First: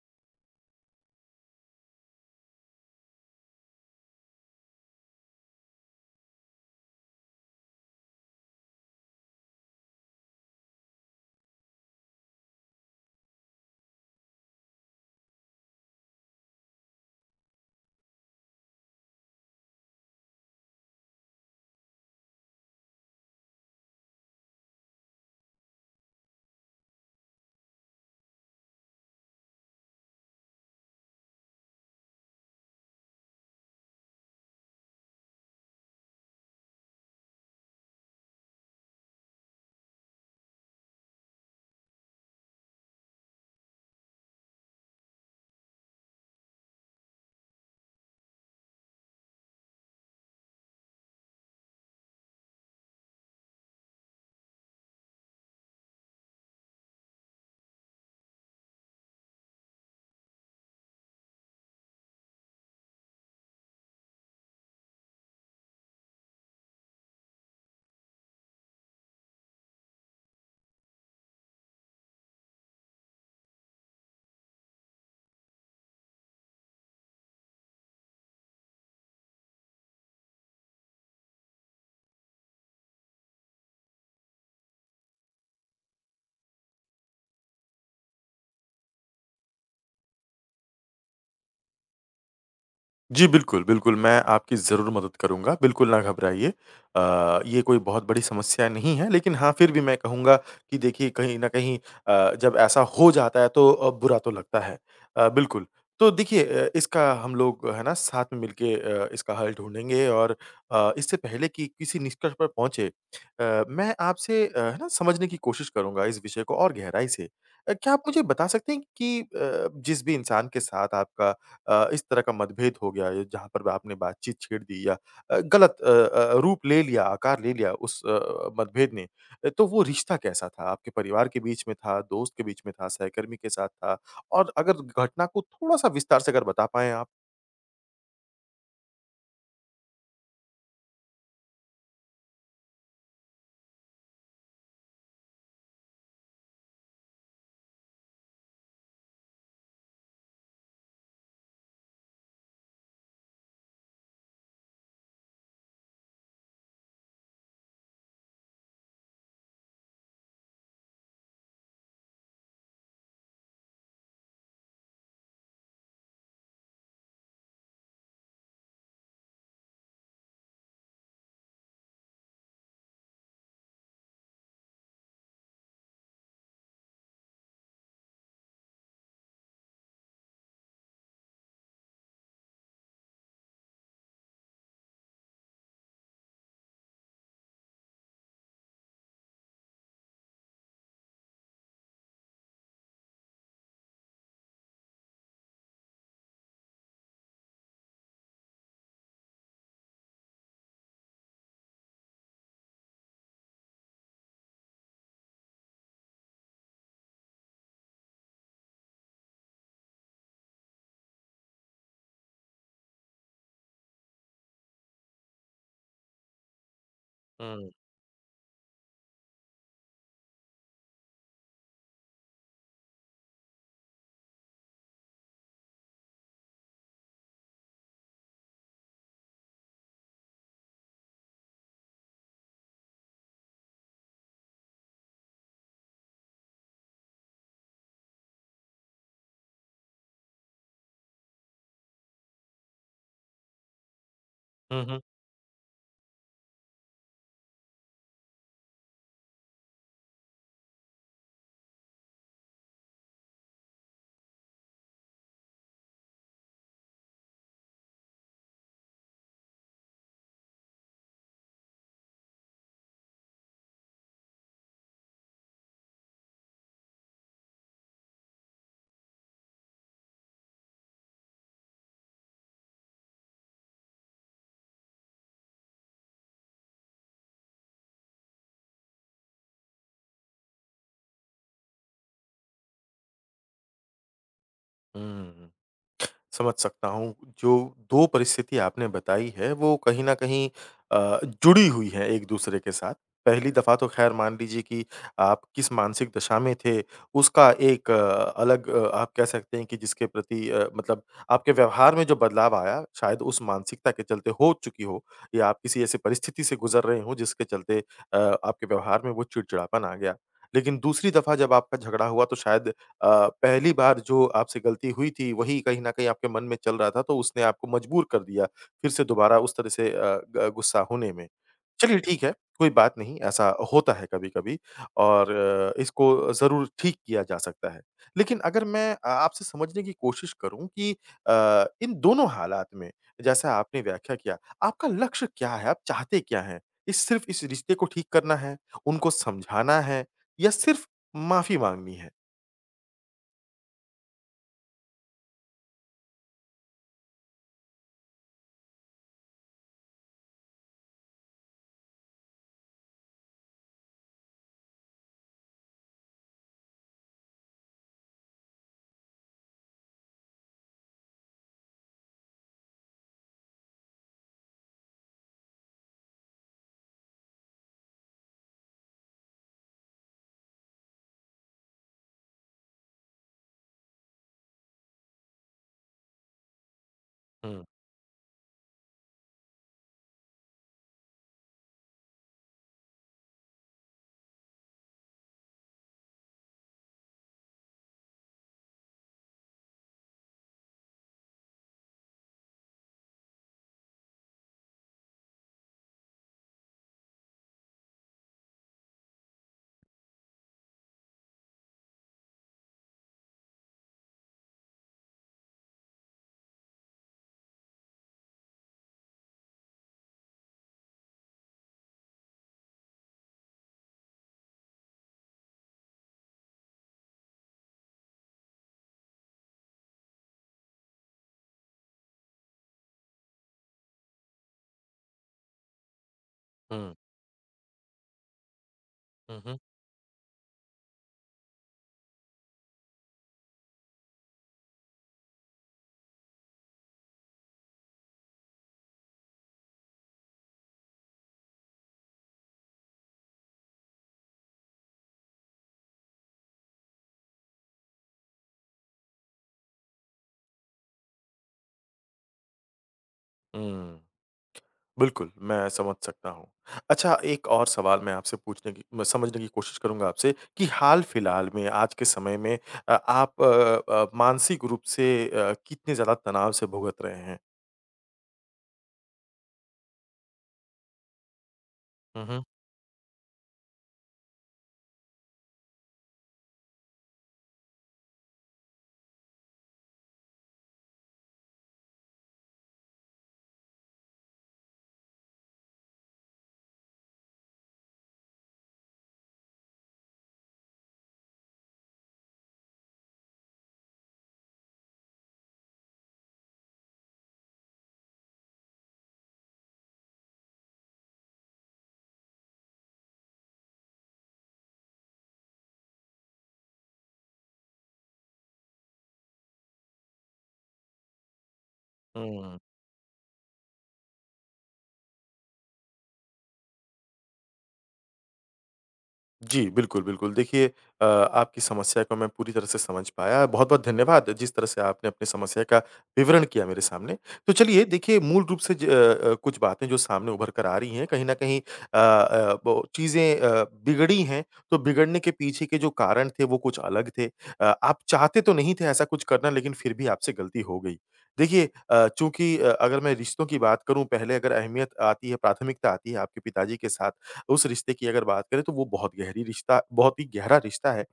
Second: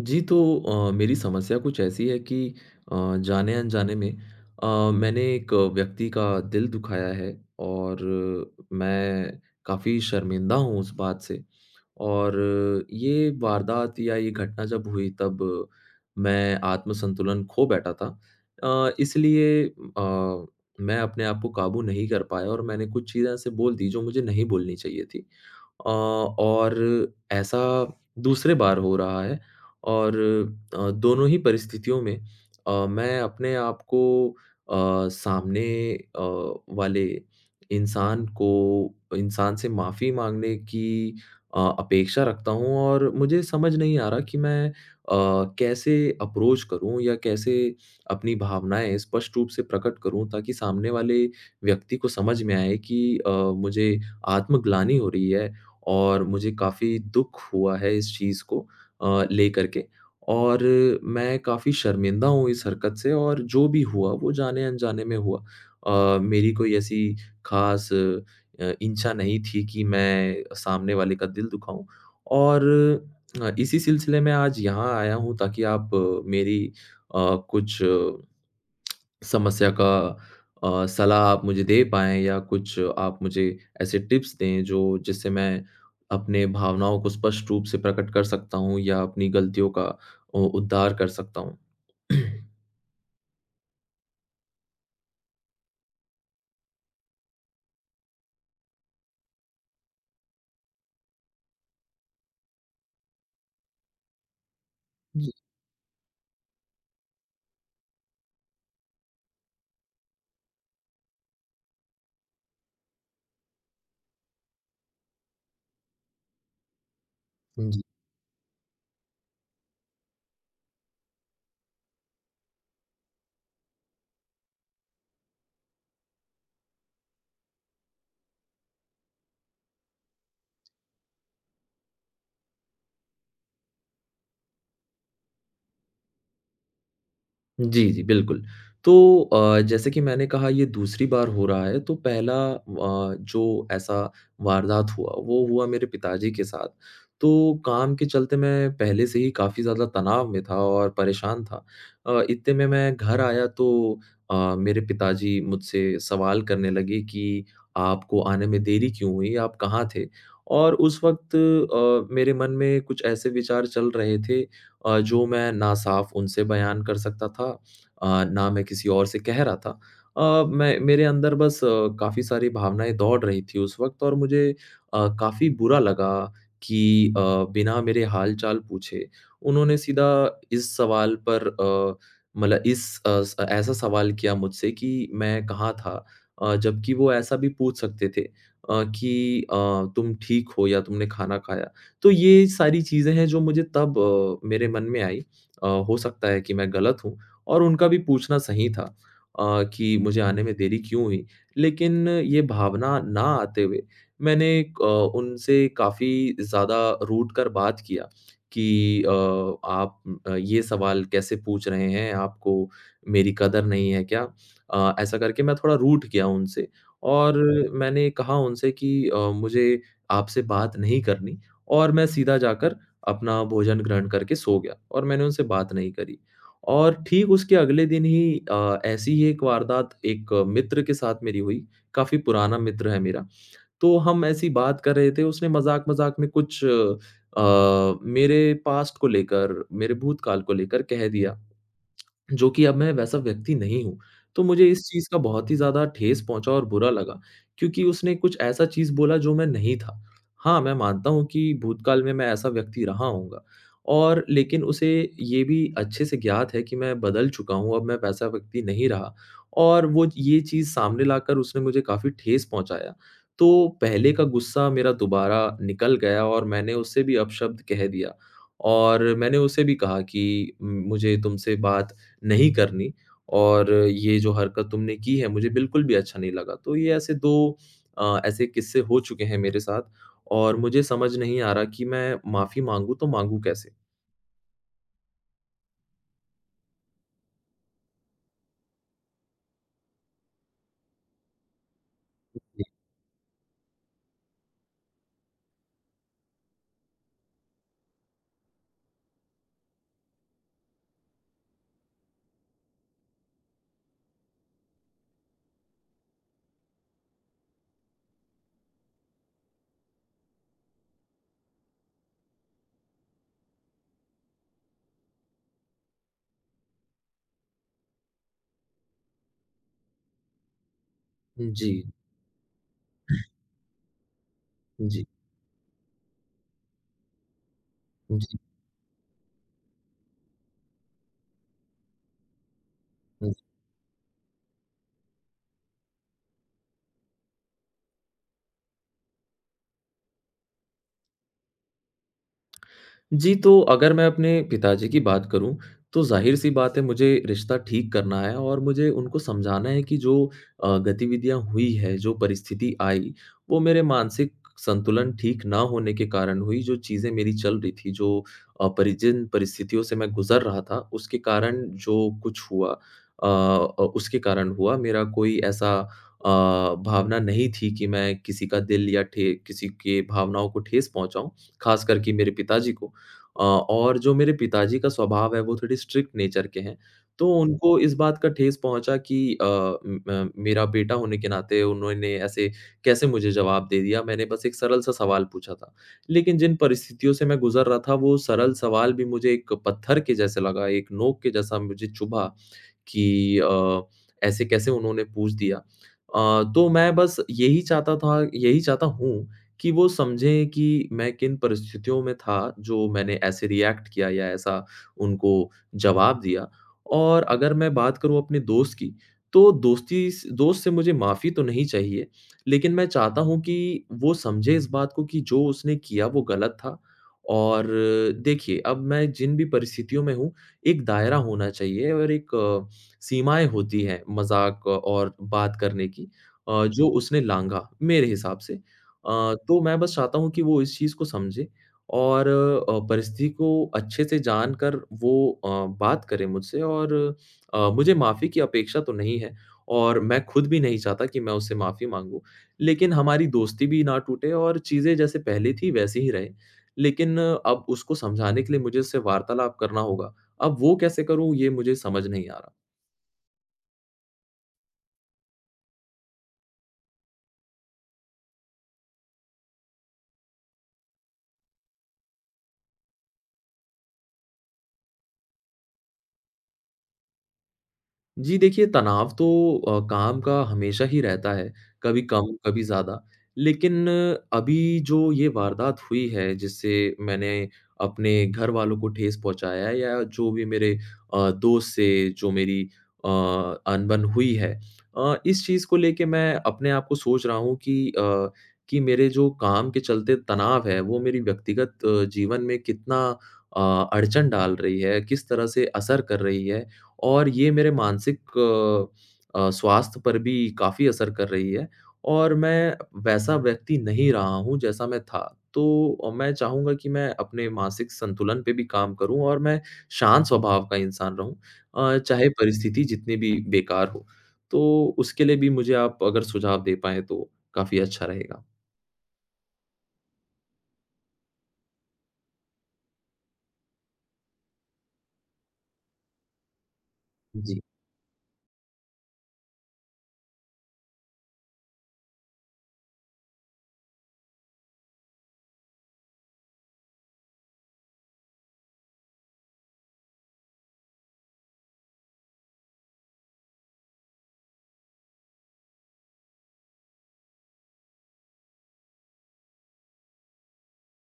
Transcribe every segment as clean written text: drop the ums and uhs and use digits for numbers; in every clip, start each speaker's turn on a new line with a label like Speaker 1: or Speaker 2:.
Speaker 1: जी, तो मेरी समस्या कुछ ऐसी है कि जाने-अनजाने में अ, मैंने एक व्यक्ति का दिल दुखाया है और मैं काफ़ी शर्मिंदा हूँ उस बात से। और ये वारदात या ये घटना जब हुई तब मैं आत्मसंतुलन खो बैठा था। इसलिए मैं अपने आप को काबू नहीं कर पाया और मैंने कुछ चीज़ें ऐसे बोल दी जो मुझे नहीं बोलनी चाहिए थी। और ऐसा दूसरे बार हो रहा है और दोनों ही परिस्थितियों में मैं अपने आप को अ, सामने वाले इंसान को इंसान से माफ़ी माँगने की अपेक्षा रखता हूँ और मुझे समझ नहीं आ रहा कि मैं कैसे अप्रोच करूँ या कैसे अपनी भावनाएँ स्पष्ट रूप से प्रकट करूँ ताकि सामने वाले व्यक्ति को समझ में आए कि मुझे आत्मग्लानि हो रही है और मुझे काफ़ी दुःख हुआ है इस चीज़ को लेकर के और मैं काफ़ी शर्मिंदा हूँ इस हरकत से और जो भी हुआ वो जाने-अनजाने में हुआ। मेरी कोई ऐसी ख़ास इच्छा नहीं थी कि मैं सामने वाले का दिल दुखाऊँ और इसी सिलसिले में आज यहाँ आया हूँ ताकि आप मेरी कुछ समस्या का सलाह आप मुझे दे पाएँ या कुछ आप मुझे ऐसे टिप्स दें जो जिससे मैं अपने भावनाओं को स्पष्ट रूप से प्रकट कर सकता हूँ या अपनी गलतियों का उ उद्धार कर सकता हूँ।
Speaker 2: जी, बिल्कुल, बिल्कुल, मैं आपकी ज़रूर मदद करूँगा, बिल्कुल ना घबराइए। ये कोई बहुत बड़ी समस्या नहीं है, लेकिन हाँ, फिर भी मैं कहूँगा कि देखिए, कहीं न कहीं जब ऐसा हो जाता है, तो बुरा तो लगता है। बिल्कुल, तो देखिए इसका हम लोग, है ना, साथ में मिलके इसका हल ढूँढेंगे और इससे पहले कि किसी निष्कर्ष पर पहुँचे मैं आपसे है ना, समझने की कोशिश करूँगा इस विषय को और गहराई से।
Speaker 1: जी।
Speaker 2: क्या आप मुझे बता सकते हैं कि जिस भी इंसान के साथ आपका इस तरह का मतभेद हो गया ये जहाँ पर आपने बातचीत छेड़ दी या रूप ले लिया, आकार ले लिया उस मतभेद ने। तो वो रिश्ता कैसा था? आपके परिवार के बीच में था, दोस्त के बीच में था, सहकर्मी के साथ था? और अगर घटना को थोड़ा-सा विस्तार से अगर बता पाएँ आप?
Speaker 1: जी, जी, बिल्कुल। तो जैसे कि मैंने कहा ये दूसरी बार हो रहा है तो पहला जो ऐसा वारदात हुआ, वो हुआ मेरे पिताजी के साथ। तो काम के चलते मैं पहले से ही काफ़ी ज़्यादा तनाव में था और परेशान था। इतने में मैं घर आया तो मेरे पिताजी मुझसे सवाल करने लगे कि आपको आने में देरी क्यों हुई? आप कहाँ थे? और उस वक़्त मेरे मन में कुछ ऐसे विचार चल रहे थे जो मैं ना साफ उनसे बयान कर सकता था ना मैं किसी और से कह रहा था। मैं मेरे अंदर बस काफ़ी सारी भावनाएँ दौड़ रही थी उस वक़्त और मुझे काफ़ी बुरा लगा कि बिना मेरे हाल-चाल पूछे उन्होंने सीधा इस सवाल पर मतलब इस अ, स ऐसा सवाल किया मुझसे कि मैं कहाँ था? जबकि वो ऐसा भी पूछ सकते थे कि तुम ठीक हो या तुमने खाना खाया? तो ये सारी चीज़ें हैं जो मुझे तब मेरे मन में आई। हो सकता है कि मैं गलत हूँ और उनका भी पूछना सही था कि मुझे आने में देरी क्यों हुई? लेकिन ये भावना ना आते हुए मैंने उनसे काफ़ी ज़्यादा रूठ कर बात किया कि आप ये सवाल कैसे पूछ रहे हैं? आपको मेरी कदर नहीं है क्या? ऐसा करके मैं थोड़ा रूठ गया उनसे और
Speaker 2: हुँ।
Speaker 1: मैंने कहा उनसे कि मुझे आपसे बात नहीं करनी और मैं सीधा जाकर अपना भोजन ग्रहण करके सो गया और मैंने उनसे बात नहीं करी। और ठीक उसके अगले दिन ही ऐसी ही एक वारदात एक मित्र के साथ मेरी हुई, काफ़ी पुराना मित्र है मेरा। तो हम ऐसी बात कर रहे थे, उसने मज़ाक-मज़ाक में कुछ मेरे पास्ट को लेकर, मेरे भूतकाल को लेकर कह दिया। जो कि अब मैं वैसा व्यक्ति नहीं हूँ। तो मुझे इस
Speaker 2: हुँ, हुँ।
Speaker 1: चीज़ का बहुत ही ज़्यादा ठेस पहुँचा और बुरा लगा, क्योंकि उसने कुछ ऐसा चीज़ बोला जो मैं नहीं था। हाँ, मैं मानता हूँ कि भूतकाल में मैं ऐसा व्यक्ति रहा हूँगा और लेकिन उसे ये भी अच्छे से ज्ञात है कि मैं बदल चुका हूँ, अब मैं वैसा व्यक्ति नहीं रहा और वो ये चीज़ सामने लाकर उसने मुझे काफ़ी ठेस पहुँचाया। तो पहले का गुस्सा मेरा दोबारा निकल गया और मैंने उससे भी अपशब्द कह दिया और मैंने उसे भी कहा कि मुझे तुमसे बात नहीं करनी और ये जो हरकत तुमने की है मुझे बिल्कुल भी अच्छा नहीं लगा। तो ये ऐसे 2 ऐसे किस्से हो चुके हैं मेरे साथ और मुझे समझ नहीं आ रहा कि मैं माफ़ी माँगू तो माँगू कैसे?
Speaker 2: हुँ। समझ सकता हूँ। जो 2 परिस्थिति आपने बताई है वो कहीं न कहीं जुड़ी हुई है एक-दूसरे के साथ। पहली दफ़ा तो ख़ैर मान लीजिए कि आप किस मानसिक दशा में थे उसका एक अलग, आप कह सकते हैं कि जिसके प्रति मतलब आपके व्यवहार में जो बदलाव आया शायद उस मानसिकता के चलते हो चुकी हो या आप किसी ऐसी परिस्थिति से गुज़र रहे हो जिसके चलते आपके व्यवहार में वो चिड़चिड़ापन आ गया। लेकिन दूसरी दफ़ा जब आपका झगड़ा हुआ तो शायद पहली बार जो आपसे गलती हुई थी वही कहीं न कहीं आपके मन में चल रहा था तो उसने आपको मजबूर कर दिया, फिर से दोबारा उस तरह से अ, ग गुस्सा होने में।
Speaker 1: जी, जी,
Speaker 2: चलिए ठीक है, कोई बात नहीं ऐसा होता है कभी-कभी
Speaker 1: जी,
Speaker 2: और इसको ज़रूर ठीक किया जा सकता है। लेकिन
Speaker 1: जी।
Speaker 2: अगर मैं आपसे समझने की कोशिश करूँ कि इन दोनों हालात में जैसा आपने व्याख्या किया, आपका लक्ष्य क्या है? आप चाहते क्या हैं? इस सिर्फ़ इस रिश्ते को ठीक करना है, उनको समझाना है या सिर्फ़ माफ़ी माँगनी है?
Speaker 1: जी, तो अगर मैं अपने पिताजी की बात करूँ, तो ज़ाहिर-सी बात है मुझे रिश्ता ठीक करना है और मुझे उनको समझाना है कि जो गतिविधियाँ हुई है, जो परिस्थिति आई, वो मेरे मानसिक संतुलन ठीक ना होने के कारण हुई। जो चीज़ें मेरी चल रही थी, जो अ, परि जिन परिस्थितियों से मैं गुज़र रहा था, उसके कारण जो कुछ हुआ उसके कारण हुआ। मेरा कोई ऐसा अ, भावना नहीं थी कि मैं किसी का दिल या ठे किसी के भावनाओं को ठेस पहुँचाऊँ, ख़ासकर कि मेरे पिताजी को। और जो मेरे पिताजी का स्वभाव है वो थोड़े स्ट्रिक्ट नेचर के हैं, तो
Speaker 2: हुँ।
Speaker 1: उनको इस बात का ठेस पहुँचा कि मेरा बेटा होने के नाते उन्होंने ऐसे कैसे मुझे जवाब दे दिया, मैंने बस एक सरल-सा सवाल पूछा था। लेकिन जिन परिस्थितियों से मैं गुज़र रहा था वो सरल सवाल भी मुझे एक पत्थर के जैसे लगा, एक नोक के जैसा मुझे चुभा कि अ, ऐसे कैसे उन्होंने पूछ दिया। तो मैं बस यही चाहता था यही चाहता हूँ कि वो समझें कि मैं किन परिस्थितियों में था, जो मैंने ऐसे रिएक्ट किया या ऐसा उनको जवाब दिया। और अगर मैं बात करूँ अपने दोस्त की, तो दोस्त से मुझे माफ़ी तो नहीं चाहिए, लेकिन मैं चाहता हूँ कि वो समझे इस बात को कि जो उसने किया वो गलत था। और देखिए, अब मैं जिन भी परिस्थितियों में हूँ, एक दायरा होना चाहिए और एक सीमाएँ होती हैं मज़ाक और बात करने की जो
Speaker 2: हुँ।
Speaker 1: उसने लाँघा मेरे हिसाब से।
Speaker 2: हुँ, हुँ।
Speaker 1: तो मैं बस चाहता हूँ कि वो इस चीज़ को समझे और परिस्थिति को अच्छे से जानकर वो बात करे मुझसे और मुझे माफ़ी की अपेक्षा तो नहीं है और मैं खुद भी नहीं चाहता कि मैं उससे माफ़ी माँगूँ। लेकिन हमारी दोस्ती भी ना टूटे और चीज़ें जैसे पहले थी वैसे ही रहे। लेकिन अब उसको समझाने के लिए मुझे उससे वार्तालाप करना होगा। अब वो कैसे करूँ ये मुझे समझ नहीं आ रहा।
Speaker 2: हुँ। बिल्कुल, मैं समझ सकता हूँ। अच्छा एक और सवाल मैं आपसे पूछने की मैं समझने की कोशिश करूँगा आपसे कि हाल-फिलहाल में आज के समय में आप मानसिक रूप से कितने ज़्यादा तनाव से भुगत रहे हैं?
Speaker 1: जी देखिए, तनाव तो काम का हमेशा ही रहता है, कभी
Speaker 2: हुँ,
Speaker 1: कम,
Speaker 2: हुँ।
Speaker 1: कभी ज़्यादा। लेकिन अभी जो ये वारदात हुई है, जिससे मैंने अपने घर वालों को ठेस पहुँचाया है या जो भी मेरे दोस्त से जो मेरी अनबन हुई है इस चीज़ को लेके मैं अपने आप को सोच रहा हूँ कि कि मेरे जो काम के चलते तनाव है, वो मेरी व्यक्तिगत जीवन में कितना अ, अड़चन डाल रही है, किस तरह से असर कर रही है। और ये मेरे मानसिक स्वास्थ्य पर भी काफ़ी असर कर रही है और मैं वैसा व्यक्ति नहीं रहा हूँ जैसा मैं था। तो मैं चाहूँगा कि मैं अपने मानसिक संतुलन पे भी काम करूँ और मैं शांत स्वभाव का इंसान रहूँ चाहे
Speaker 2: हुँ।
Speaker 1: परिस्थिति जितनी भी बेकार हो। तो उसके लिए भी मुझे आप अगर सुझाव दे पाएँ तो काफ़ी अच्छा रहेगा।
Speaker 2: जी, बिल्कुल, बिल्कुल। देखिए आपकी समस्या को मैं पूरी तरह से समझ पाया। बहुत-बहुत धन्यवाद जिस तरह से आपने अपनी समस्या का विवरण किया मेरे सामने। तो
Speaker 1: जी।
Speaker 2: चलिए देखिए मूल रूप से कुछ बातें जो सामने उभर कर आ रही हैं कहीं न कहीं वो चीज़ें बिगड़ी हैं, तो बिगड़ने के पीछे के जो कारण थे वो कुछ अलग थे। आप चाहते तो नहीं थे ऐसा कुछ करना लेकिन फिर भी आपसे गलती हो गई। देखिए चूँकि, अगर मैं रिश्तों की बात करूँ पहले अगर अहमियत आती है, प्राथमिकता आती है आपके पिताजी के साथ उस रिश्ते की अगर बात करें तो वो बहुत गहरी रिश्ता बहुत ही गहरा रिश्ता है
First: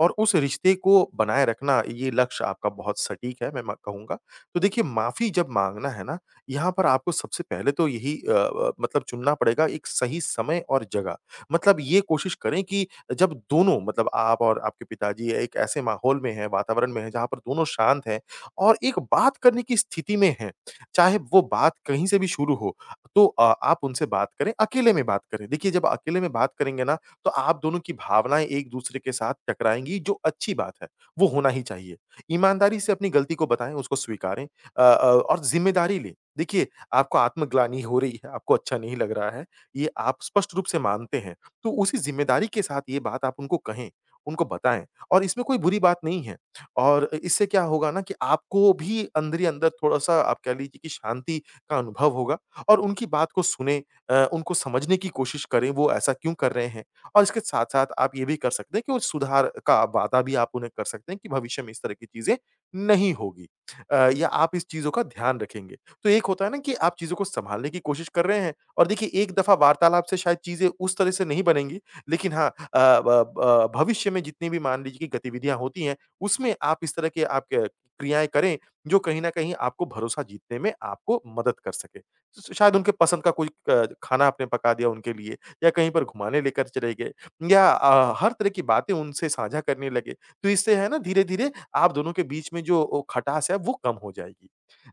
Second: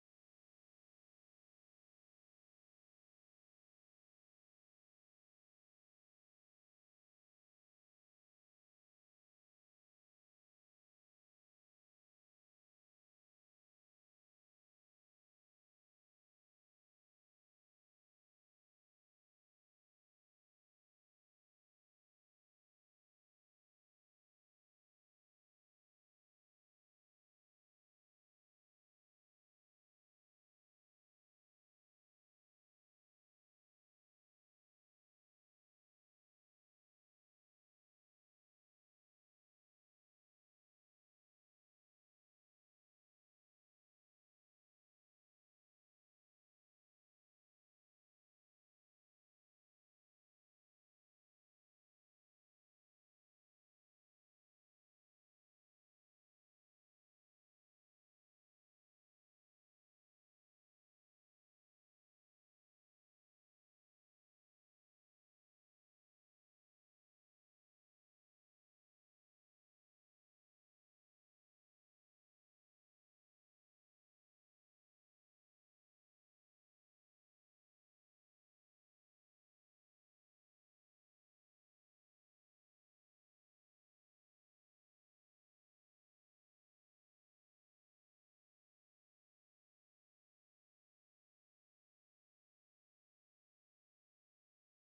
Speaker 2: और उस रिश्ते को बनाए रखना ये लक्ष्य आपका बहुत सटीक है मैं म कहूँगा। तो देखिए माफ़ी जब माँगना है ना, यहाँ पर आपको सबसे पहले तो यही मतलब चुनना पड़ेगा एक सही समय और जगह। मतलब ये कोशिश करें कि जब दोनों मतलब आप और आपके पिताजी एक ऐसे माहौल में हैं, वातावरण में हैं जहाँ पर दोनों शांत हैं और एक बात करने की स्थिति में हैं। चाहे वो बात कहीं से भी शुरू हो तो आप उनसे बात करें, अकेले में बात करें। देखिए, जब अकेले में बात करेंगे ना, तो आप दोनों की भावनाएँ एक-दूसरे के साथ टकराएँगी, जो अच्छी बात है, वो होना ही चाहिए। ईमानदारी से अपनी गलती को बताएँ, उसको स्वीकारें और ज़िम्मेदारी लें। देखिए, आपको आत्मग्लानि हो रही है, आपको अच्छा नहीं लग रहा है, ये आप स्पष्ट रूप से मानते हैं, तो उसी ज़िम्मेदारी के साथ ये बात आप उनको कहें, उनको बताएँ और इसमें कोई बुरी बात नहीं है और इससे क्या होगा ना कि आपको भी अंदर ही अंदर थोड़ा-सा आप कह लीजिए कि शांति का अनुभव होगा और उनकी बात को सुनें उनको समझने की कोशिश करें वो ऐसा क्यों कर रहे हैं। और इसके साथ-साथ आप ये भी कर सकते हैं कि वो सुधार का वादा भी आप उन्हें कर सकते हैं कि भविष्य में इस तरह की चीज़ें नहीं होगी या आप इस चीज़ों का ध्यान रखेंगे। तो एक होता है ना कि आप चीज़ों को सँभालने की कोशिश कर रहे हैं और देखिए एक दफ़ा वार्तालाप से शायद चीज़ें उस तरह से नहीं बनेंगी, लेकिन हाँ अ, ब ब भविष्य में जितनी भी मान लीजिए कि गतिविधियाँ होती हैं, उसमें आप इस तरह के आप क क्रियाएँ करें, जो कहीं न कहीं आपको भरोसा जीतने में आपको मदद कर सके। श शायद उनके पसंद का कोई खाना आपने पका दिया उनके लिए या कहीं पर घुमाने लेकर चले गए या हर तरह की बातें उनसे साझा करने लगे। तो इससे है ना धीरे-धीरे आप दोनों के बीच में जो ओ खटास है वो कम हो जाएगी।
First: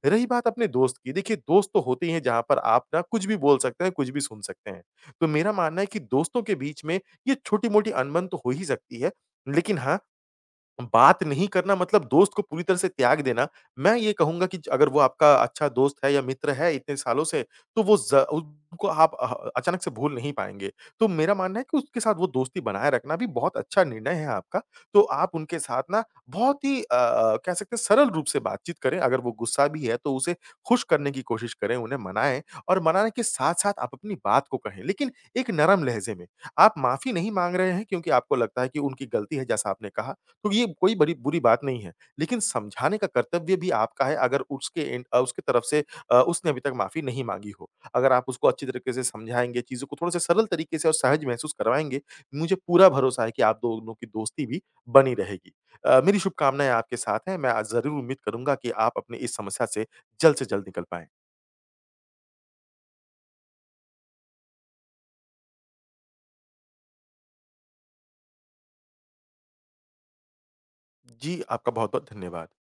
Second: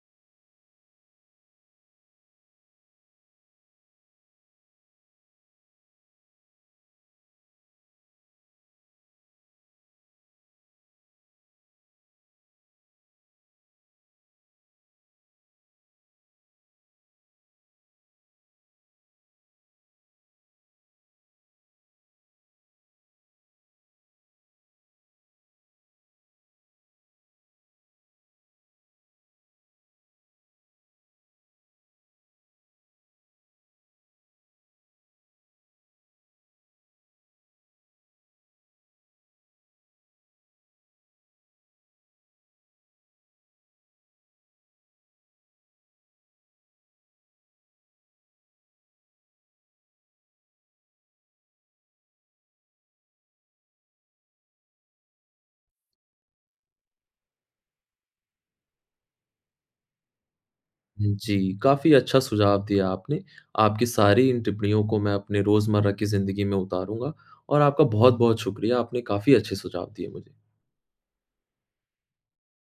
Speaker 2: रही बात अपने दोस्त की, देखिए दोस्त तो होते ही हैं जहाँ पर आप ना कुछ भी बोल सकते हैं, कुछ भी सुन सकते हैं। तो मेरा मानना है कि दोस्तों के बीच में ये छोटी-मोटी अनबन तो हो ही सकती है, लेकिन हाँ बात नहीं करना मतलब दोस्त को पूरी तरह से त्याग देना, मैं ये कहूँगा कि ज अगर वो आपका अच्छा दोस्त है या मित्र है इतने सालों से, तो वो ज़ उनको आप अह अचानक से भूल नहीं पाएँगे। तो मेरा मानना है कि उसके साथ वो दोस्ती बनाए रखना भी बहुत अच्छा निर्णय है आपका। तो आप उनके साथ ना बहुत ही कह सकते हैं सरल रूप से बातचीत करें, अगर वो गुस्सा भी है तो उसे खुश करने की कोशिश करें, उन्हें मनाएँ और मनाने के साथ-साथ आप अपनी बात को कहें, लेकिन एक नरम लहज़े में। आप माफ़ी नहीं माँग रहे हैं क्योंकि आपको लगता है कि उनकी गलती है जैसा आपने कहा, तो ये कोई बड़ी बुरी बात नहीं है। लेकिन समझाने का कर्तव्य भी आपका है अगर उसके एंड उसकी तरफ से उसने अभी तक माफ़ी नहीं माँगी हो। अगर आप उसको अच्छी तरीके से समझाएँगे, चीज़ों को थोड़ा-सा सरल तरीके से और सहज महसूस करवाएँगे, मुझे पूरा भरोसा है कि आप दोनों की दोस्ती भी बनी रहेगी। मेरी शुभकामनाएँ आपके साथ हैं। मैं ज़रूर उम्मीद करूँगा कि आप अपनी इस समस्या से जल्द निकल पाएँ।
Speaker 1: जी, काफ़ी अच्छा सुझाव दिया आपने। आपकी सारी इन टिप्पणियों को मैं अपने रोज़मर्रा की ज़िंदगी में उतारूँगा और आपका बहुत-बहुत शुक्रिया, आपने काफ़ी अच्छे सुझाव दिए मुझे।
Speaker 2: जी, आपका बहुत-बहुत धन्यवाद।